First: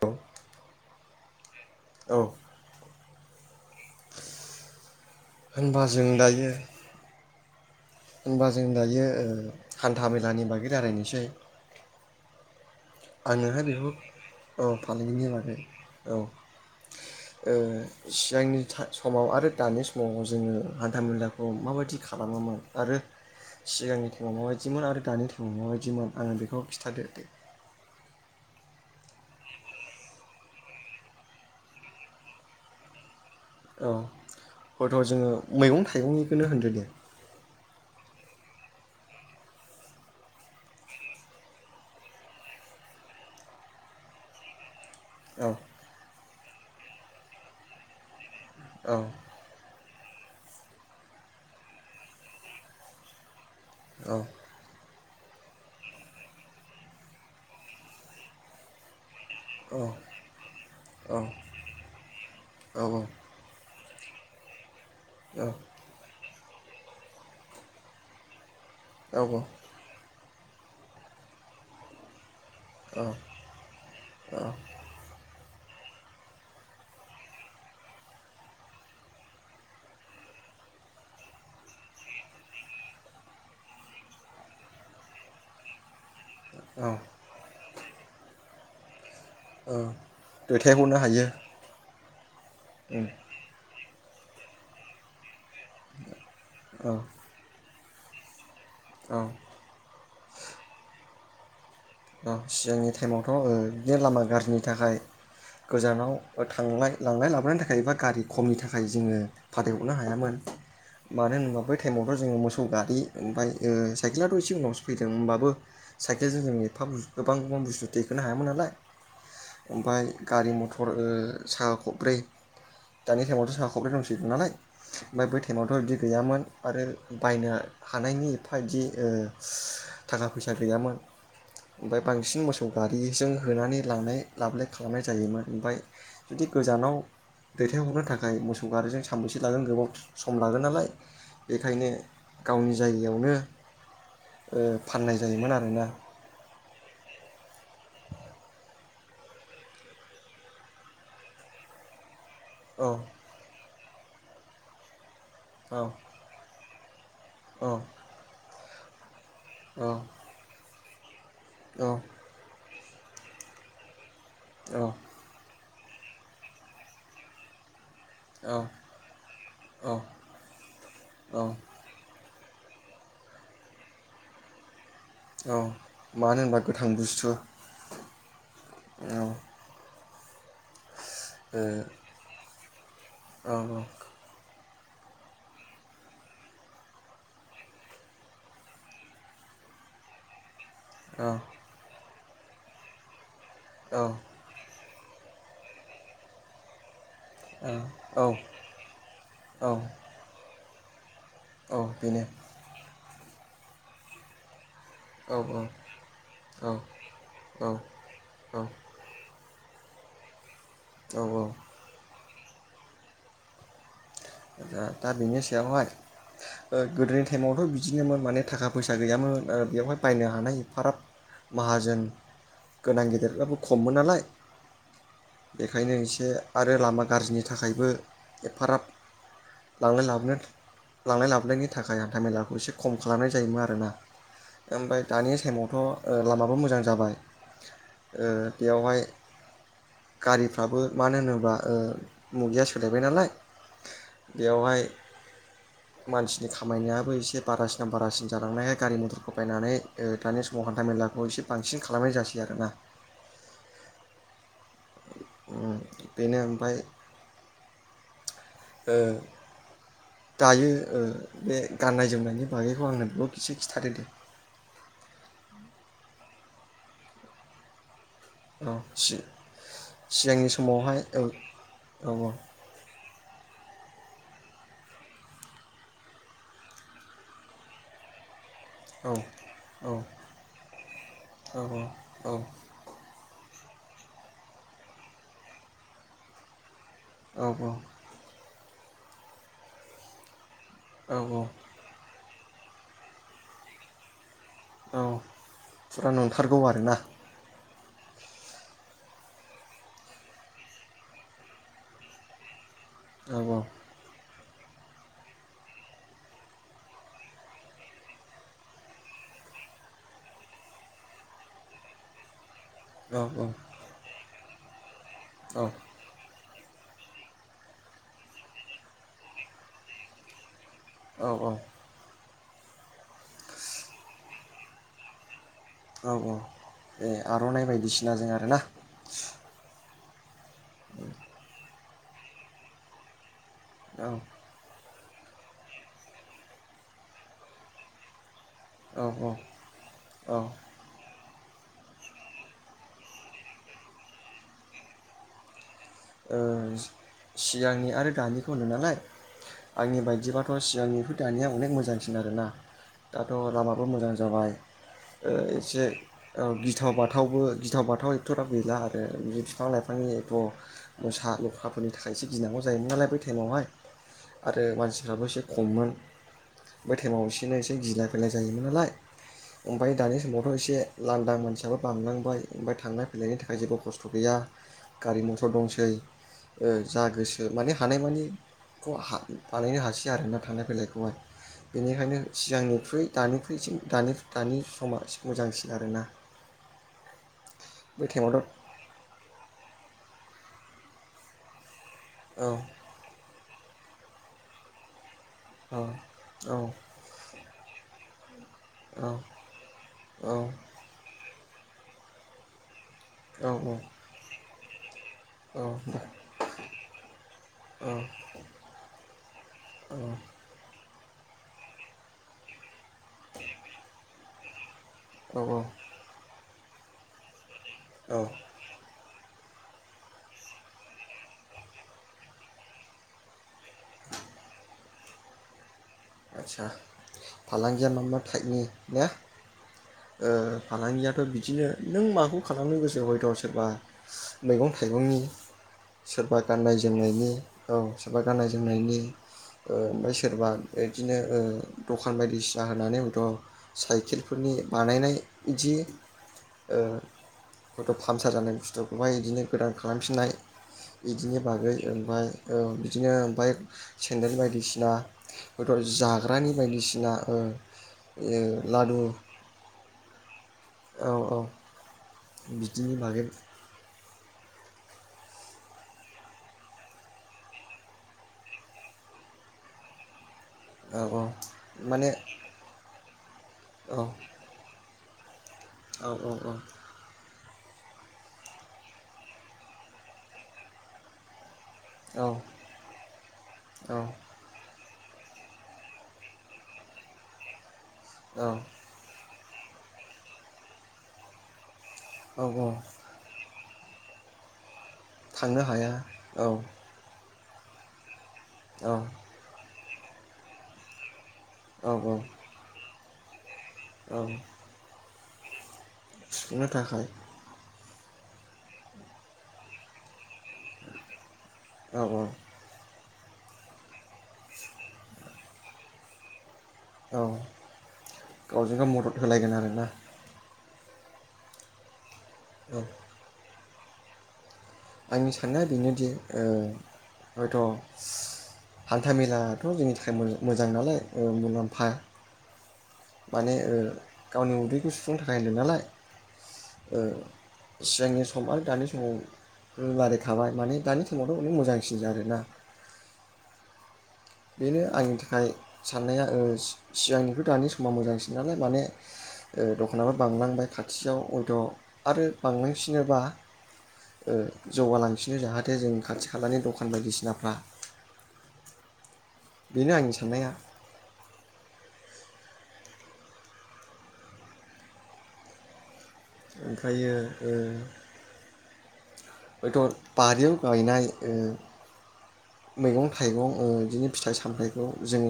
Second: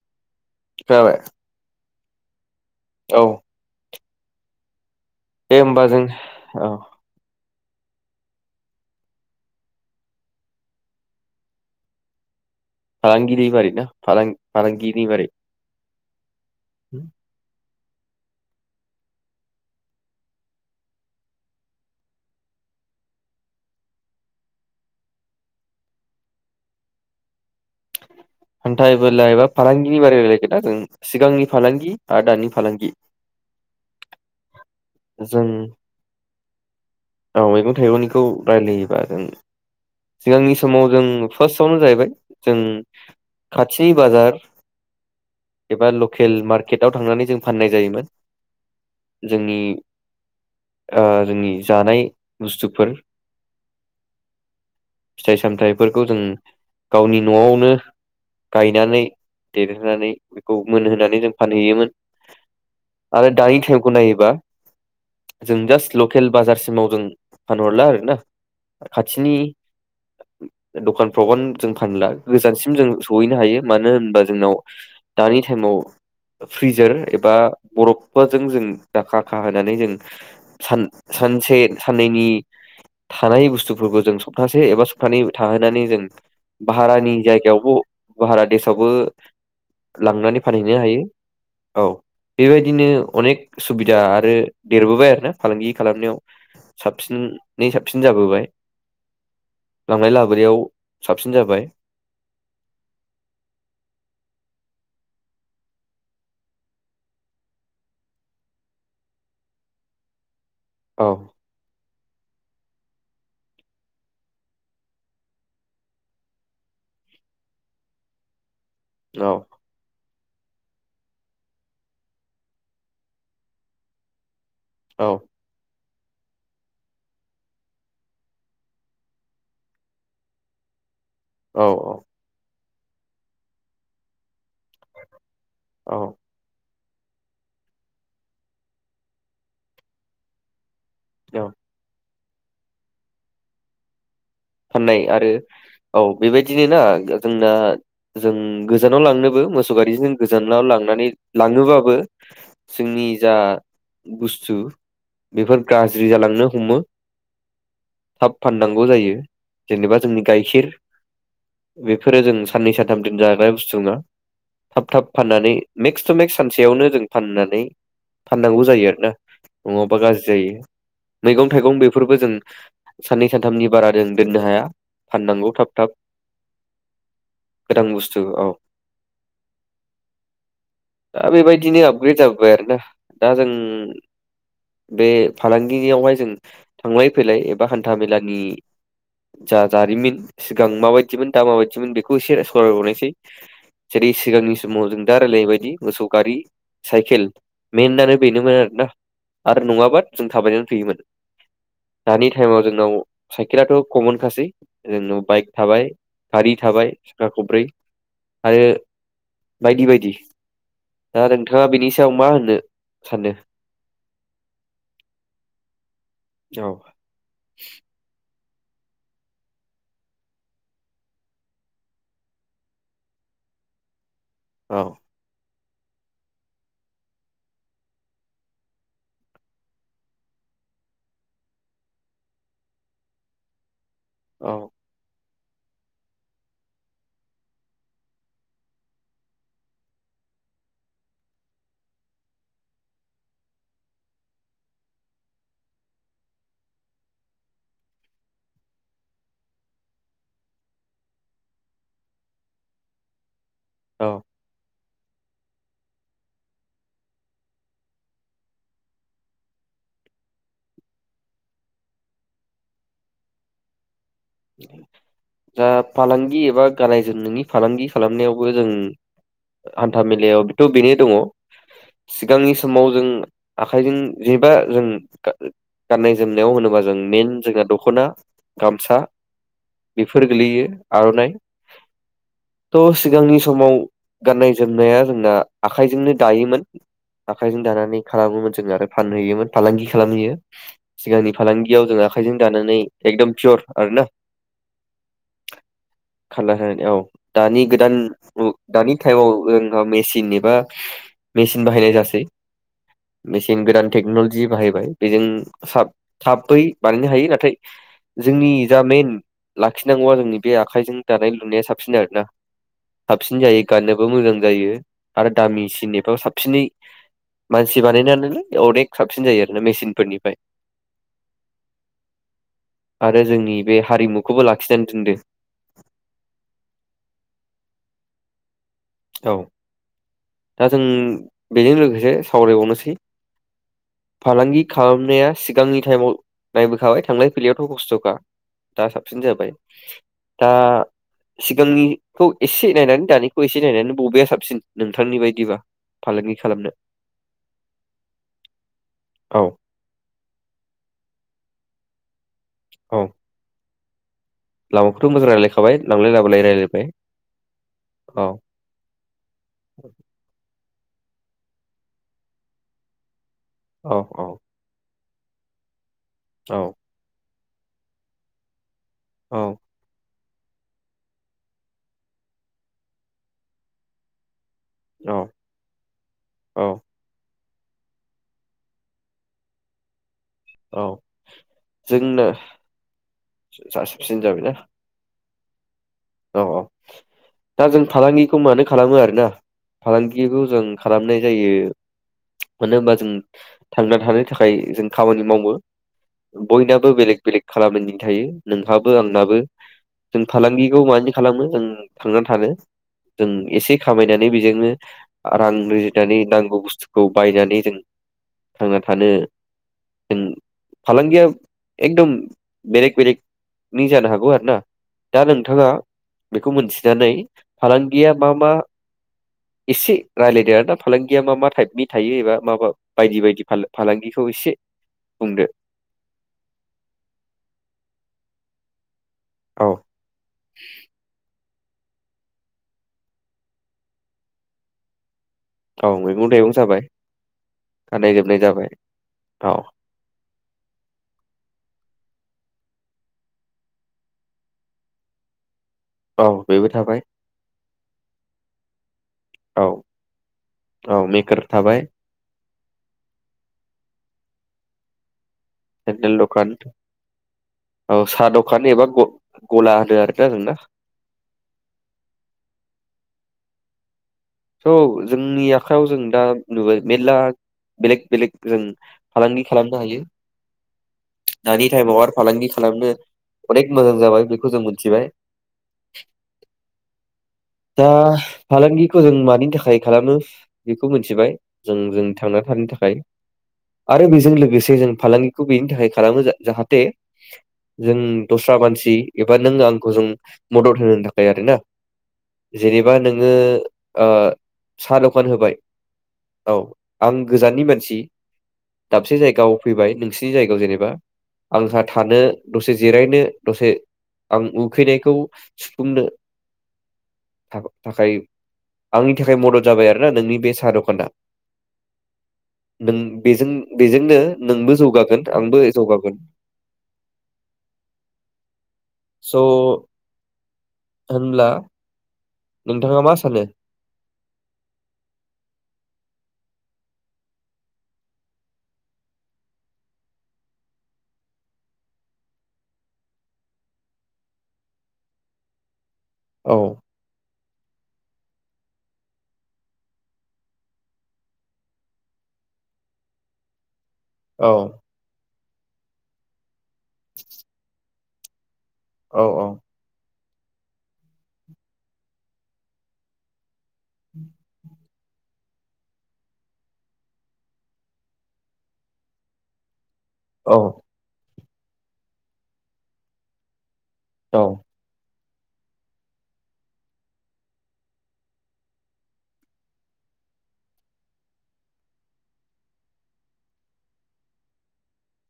द'। खोनाबाय? औ। औ। दे होनबा होमबा जों औ। होनोमबा जों दायो हान्था मेलानि बागै राय्लायनोसै। फालांगिरि आङोहाय बारै ना बेखौ फालां औ बारै फालांगिनि बागै औ ओ सिगांनि समाव आरो दानि समाव जोङो हान्था मेलाखौ माबायदि खालामोमोन आरो सिगांनि टाइमाव माबायदिमोन आरो दानि टाइमाव माबायदिमोन आंनो बेखौ खिथादो दे। हान्थाइ मेला एबा फालांगिनि बारे रायलायगोना जों सिगांनि फालांगि आरो दानि फालांगि। औ हयथ' जोङो जों मैगं थाइगं खौनो होनदो दे। औ मैगं थाइगंनिखौ रायलायोबा जों सिगांनि समाव जों फार्स्टआवनो जाहैबाय जों खाथिनि बाजार औ एबा ल' केल मार्केटाव थांनानै जों फाननाय जायोमोन। औ जोंनि ओ जोंनि जानाय बुस्थुफोर औ फिथाइ सामथाइफोरखौ जों गावनि न'आवनो गायनानै औ देरहोनानै बेखौ औ मोनहोनानै जों फानहैयोमोन औ आरो दानि टाइमखौ नायोबा औ जों जास्ट लकेल बाजारसिमाव जों फानहरला आरोना। खाथिनि औ दखानफ्रावबान जों फानला गोजानसिम जों सहैनो हायो मानो होनबा जोंनाव दानि टाइमाव फ्रिजार एबा बरफफोराजों जों दाखा खाहोनानै जों सान सानसे साननैनि थानाय बुस्थुफोरखौ जों सप्तासे एबा सप्तानैै थाहोनानै जों औ औ भाहरानि जायगायावब' बाहारा देस आवबो ओ लांनानै फानहैनो हायो औ। बेबायदिनो अनेक सुबिदा आरो देरबोबाय आरोना फालांगि खालामनायाव औ साबसिनै साबसिन जाबोबाय औ लांलाय लाबोनायाव साबसिन जाबाय। औ सिगांनि टाइमावथ' ओ बिदिनो लामा गाज्रिनि थाखाय गोजानाव थांलाय लांलाय लाबोनाय थाखाय एबा गारि खमनि थाखाय जोङो फाथायहरनो हायामोन। औ मानो होनोबा बै टाइमावथ' जोङो मोसौ गारि ओमफ्राय साइकेलाथ' एसे उनावसो फैदों होमबाबो साइकेलजों जों एफा बु गोबां गोबां बुस्थु थेखोनो हायामोन नालाय। औ ओमफाय गारि मथर ओ साहा खब्रै दानि टाइमावथ' साहा खब्रै दंसै नालाय औ ओमफ्राय बै टाइमावथ' बिदि गैयामोन आरो बायनो हानायनि एफा बिदि ओ थाखा फैसा गैयामोन। औ ओमफाय बांसिन मोस सौ गारिजों होनानै लांनाय लाबोनाय खालामनाय जायोमोन ओमफाय औ जुदि गोजानाव दैथायहरनो थाखाय मोसौ गारिजों सानबेसे लागोन गोबाव सम लागोन नालाय औ बेखायनो गावनि जायगायावनो ओ फाननाय आरो जायोमोन आरोना औ बेबायदिनो ना जोंना जों गोजानाव लांनोबो मोसौ गारिजों गोजानाव लांनानै लाङोबाबो औ जोंनि जा बुस्थु बेफोर औ गाज्रि जालांनो हमो औ थाब फान नांगौ जायो जेनेबा जोंनि गायखिर औ बेफोरो जों साननै सान थाम दोनजाग्रा बुस्थु नङा औ थाब थाब फाननानै मेक्स टु मेक्स सानसेयावनो जों फाननानै फाननांगौ जायो आरोना औ नङाबा गाज्रि जायो औ मैगं थाइगं बेफोरबो जों सान्नै सानथामनि बारा दोन दोन्नो हाया फाननांगौ औ थाब थाब मानो होनबा गोथां बुस्थु गोदान बुस्थु औ औ दा ओ बेबायदिनो आपग्रेद जाबोबाय आरो ना दा जों औ बे फालांगियावहाय जों थांलाय फैलाय एबा हान्था मेलानि जा जारिमन सिगां औ माबायदिमोन दा माबायदिमोन बे खौ एसे सावराय बावनायसै औ जेरै सिगांनि समाव जों दा रायलाय बायदि मोसौ गारि साइकेल मेन आनो औ बेनोमोन आरोना आरो औ नङाबा जों थाबायनानै फैमोन औ बेनो दानि टाइमाव जोंनाव राथ' कमन खासै जोंनाव औ बाइक थाबाय गारि औ थाबाय साखा खब्रै औ औ आरो बायदि-बायदि औ दा औ नोंथाङा बिनि सायाव मा होनो? सानो दा-दा बिनि सायावहाय औ ओ गोदोनि टाइमावथ' बिदिनोमोन माने थाखा फैसा गैयामोन आरो बेवहाय बायनो हानाय फाराब माहाजोन गोनां गेदेरफ्राबो खममोन नालाय औ बेखायनो एसे आरो लामा गारजिनि थाखायबो एफाराब लांलाय लाबोलाय लांलाय लाबलायनि थाखाय हान्थाामेलाखौ एसे खम खालामनाय जायोमोन आरोना औ ओमफाय दानि टाइमावथ'ओ लामाबो मोजां जाबाय ओ बेयावहाय गारिफ्राबो मानो होनोब्ला ओ मुगाया सोलायबाय नालाय बेवहाय मानसिनि खामायनायाबो एसे बारासिनाव बारासिन जालांनायहाय गारि मथरखौ बायनानै दानि समाव हान्था मेलाखौ एसे बांसिन खालामनाय जासै आरोना औ उम बेनो ओमफ्राय ओ दायो ओ बे गाननाय जोमनायनि बागैखौ आंनो दसे खिन्थादो दे दा फालांगि एबा गानाय जोमनायनि फालांगि खालामनायावबो जों औ सि हान्था सिगांनि मेलायावथ' बेनो समावहाय दङ औ औ सिगांनि समाव जों आखाइजों जेबा जों गा-गाननाय जोमनायाव होनोबा जों मेेन जोंना दख'ना गामसा औ औ बेफोर गोलैयो आर'नाइ औ औ ट' सिगांनि समाव गाननाय जोमनाया जोंना आखाइजोंनो दायोमोन आखाइजों दानानै खालामोमोन जों आरो फानहैयोमोन फालांगि खालामहैयो औ सिगांनि औ फालांगियाव जों आखाइजों गानानै एकदम पियर आरो ना औ फुरा नंथारगौ आरोना दान उ दानि थाइमाव जोंहा मेचन एबा मेचिन बाहायनाय जासै औ मेचिन गोदान टेकन'ल- जि बाहायबाय बेजों साब थाबै बानायनो हायो नाथाय जोंनि जा मइेन उम लाखिनांगौआ जोंनि बे आखाइजों दानाय लुनाया साबसिन आरो ना औ साबसिन जायो गाननोबो मोजां जायो आरो दामिसिननिफ्राय साबसिनै मानसि बानायनानैलाय अनेक साबसिन जायो आरोना मेचिनफोरनिफ्राय औ औ आरो जोंनि बे हारिमुखौबो लाखिनानै दोनदो औ औ ए आर'नाइ बायदिसिना जों आरो ना औ दा जों बेजोंनो लोगो जे सावरायबावनोसै औ फालांगि खालामनाया सिगांनि टाइमाव नायबोखाबाय थांलाय फैलायावथ' खस्थ'खा दा औ साबसिन औ जाबाय औ दा सिगांनिखौ एसे नायनानै दानिखौ एसे सि नायनानै बबेया साबसिन नोंथांनि बायदिबा फालांगि खालामनो एसे सि सिगांनि आरो दानिखौ होनदो नालाय औ आंनि बायदिबाथ' सिगांनिफोर दानिया अनेक मोजां आरोना औ दाथ' लामा मोजां जाबाय लामाखौथ' मोजां रायलायखाबाय एसे लांलाय लाबोलाय ओ रायलायबाय गिथाव बाथावबो गिथाव बाथाव औ एथ'ग्राब गैला आरो बि बिफां लाइफांनि एख' मोसा ल'ख्राफोरनि थाखायसो गिनांगौ जायोमोन नालाय बै टाइमावहाय औ औ आरो मानसि राबो एसे खममोन औ बै थायेमाव एसेनि एसे गिनाय फैनाय जायोमोन नालाय औ ओमफाय दानि समाव दाथ' एसे लान्दां मानसियाबो बांलांबाय ओमफाय थांलाय फैलायनि थाखाय जेबो खस्थ' गैया औ गारि मथर दंसै ओ औ जागोसो माने हानायमानिखौ हा बानायनो हासै आरो ना थांलाय औ फैलायखौ आरो बेनिखायनो जोंनो सिगांनिख्रुइ दानिखुइसिम दानि साबसिन जाबायना दानि समा मोजांसिन आरोना औ औ दा जों बै फालांगिखौ टाइमावथ' मानो खालामो आरोना फालांगि खौ जों खालामनाय जायो। औ मानो होमबा जों थांना थानो थानाय जों खामानि मावो औ औ बयनाबो बेलेग बेलेग खामानि थायो नोंहाबो औ आंनाबो जों औ फालांगि बिदि खालामो जों थांनानै थानो जों औ एसे खामायनानै बेजोंनो रां रुजिनानै नांगौ बुस्थुखौ बायनानै जों औ थांना थानो जों फालांगिया एकदम बेलेग बेेलेग निजानो हागौ आरो ना औ औ खौ मोनथिनानै फालांगिया मामा? एसे रायलायदो आरोना फालांगिया मा-मा टाइपनि थायो एबा माबा बायदि-बायदि फालांगिखौ एसे बुंदो। आचसा फालांगिया मा मा टाइपनि ने औ ओ फालांगियाथ' बिदिनो। नों माखौ खालामनो गोसोै हयट सोरबा मैगं थाइगंनि। औ मैगं सोरबा थाइगं गाननाय जाबाय जोमनायनि औ सोरबा जोमनाय गाननाय जाबाय जोमनायनि औ ओ-ओ सोरबा। बिदिनो ओ दखान बायदिसिना होनानै बाबोथ साइकेलफोरनि बानायनाय। बिदि औ बेबो ओ थाबाय हथ फामसार जानाय। बहाय बिदिनो औ गोदान खालामफिननाय औ बिदिनि मेकार बागै थाबाय ओमफाय। औ बिदिनो ओमफ्राय सेन्देल बायदिसिना। हयथ' सेन्देल जाग्रानि दखान बायदिसिना ओ औ साहा ओ दखान एबा लादु ग गला होनो आरोना नोंना। औ-औ बिदिनि बागै। थ' जोंनि आखायाव जों दा नुुबाय मेल्ला बेलेग-बेलेग जों फालांगि खालामनो हायो। औ औ दानि टाइमाव माने आरो फालांगि खालामनो अनेक औ मोजां औ जाबाय बेखौ जों मोनथिबाय। औ औ-औ। दा फलांगि। खो जों मानि थाखाय खालामो बेखौ मिथिबाय। जों-जों औ थांना थानायनि थाखाय आरो बेजों लोगोसे जों। फालांगिखौ बेनि थाखाय खालामो जाहाथे। जों औ दस्रा मानसि। बाद नों आंखौ जों मदद होनो थाखाय आरो ना। औ औ जेनेबा नोङो। आ। साहा दखान होबाय औ आं। गोजाननि मानसि। औ दाबसे जायगाव। फैबाय नोंसिनि जायगायाव जेनेबा। आंहा औ थानो दसे जिरायनो। दसे आं उखैनायखौ सुफुंनो सुफुंनो थाखाय। थाखाय आंनि थाखाय मदद जाबाय आरोना नोंनि बे साहा दखाना। औ औ। नों बेजों बेजोंनो नोंबो जौगागोन आंबो जौगागोन। औ गावजों गाव मदद होलायगोन आरोना। होनमला। औ नोंथाङा मा सानो आंनि साननाया बेनोदि हयथ' हान्थ मेलाथ' जोंनि थाखाय मोजां नालाय मुलाम्फा माने गावनि उदैखौ सुफुंनो थाखाय होनदों नालाय। औ ओ सिगांनि सम आरो दानि समाव लाराय थाबाय माने दानि समावथ' अने मोजांसिन जादो आरोना औ बेनो औ आंनि थाखाय साननाया सिगांनिखौ दानि सम'आ मोजांसिन नालाय माने औ ओ दखानाव बांलांबाय खाथियाव हयथ' आरो बांलांफिनोबा उम जौगालांफिनो जाहाथे जों खाथि खालानि दखान बायदिसिनाफ्रा बेनो आंनि साननाया औ औ ओमफ्रायो हयथ' बारियाव गायनाय ओ मैगं थाइगं बिदिनो फिथाइ सामथाइखौ जों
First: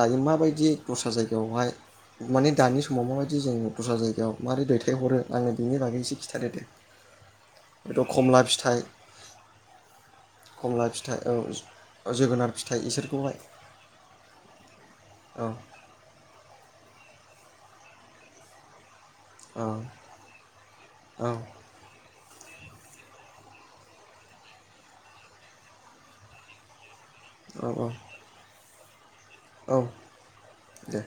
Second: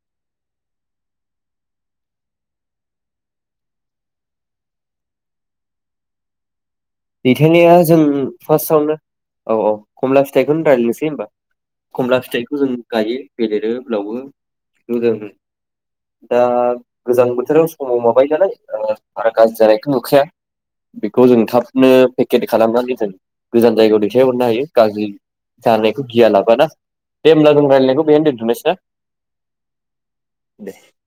दायो माबायदि दस्रा जायगायावहाय माने दानि समाव माबायदि जों दस्रा जायगायाव मारोरै दैथायहरो आङो बिनि बागै एसे खिन्थादो दे दैथायनाया जों हयथ' खमला फिथाइ फार्स्टावनो औ औ कमला फिथाइखौनो खमला रायलायनोसै फिथाइ होनबा औ खमला जोगोनार फिथाइखौ जों फिथाइ गायो इसोरखौहाय बेदेरो लावो बेखौ जों औ दा। गोजां बोथोराव समाव माबाय नालाय आरो गाज्रि औ जानायखौ नुखाया बेखौ जों थाब। औ पेकेट खालामनानै जों गोजान जायगायाव दैथायहरनो हायो। गाज्रि जानायखौ गिया लाबाना देमब्ला दों औ रायलायनायखौ औ बेनो दोनथ'नोसै औ दे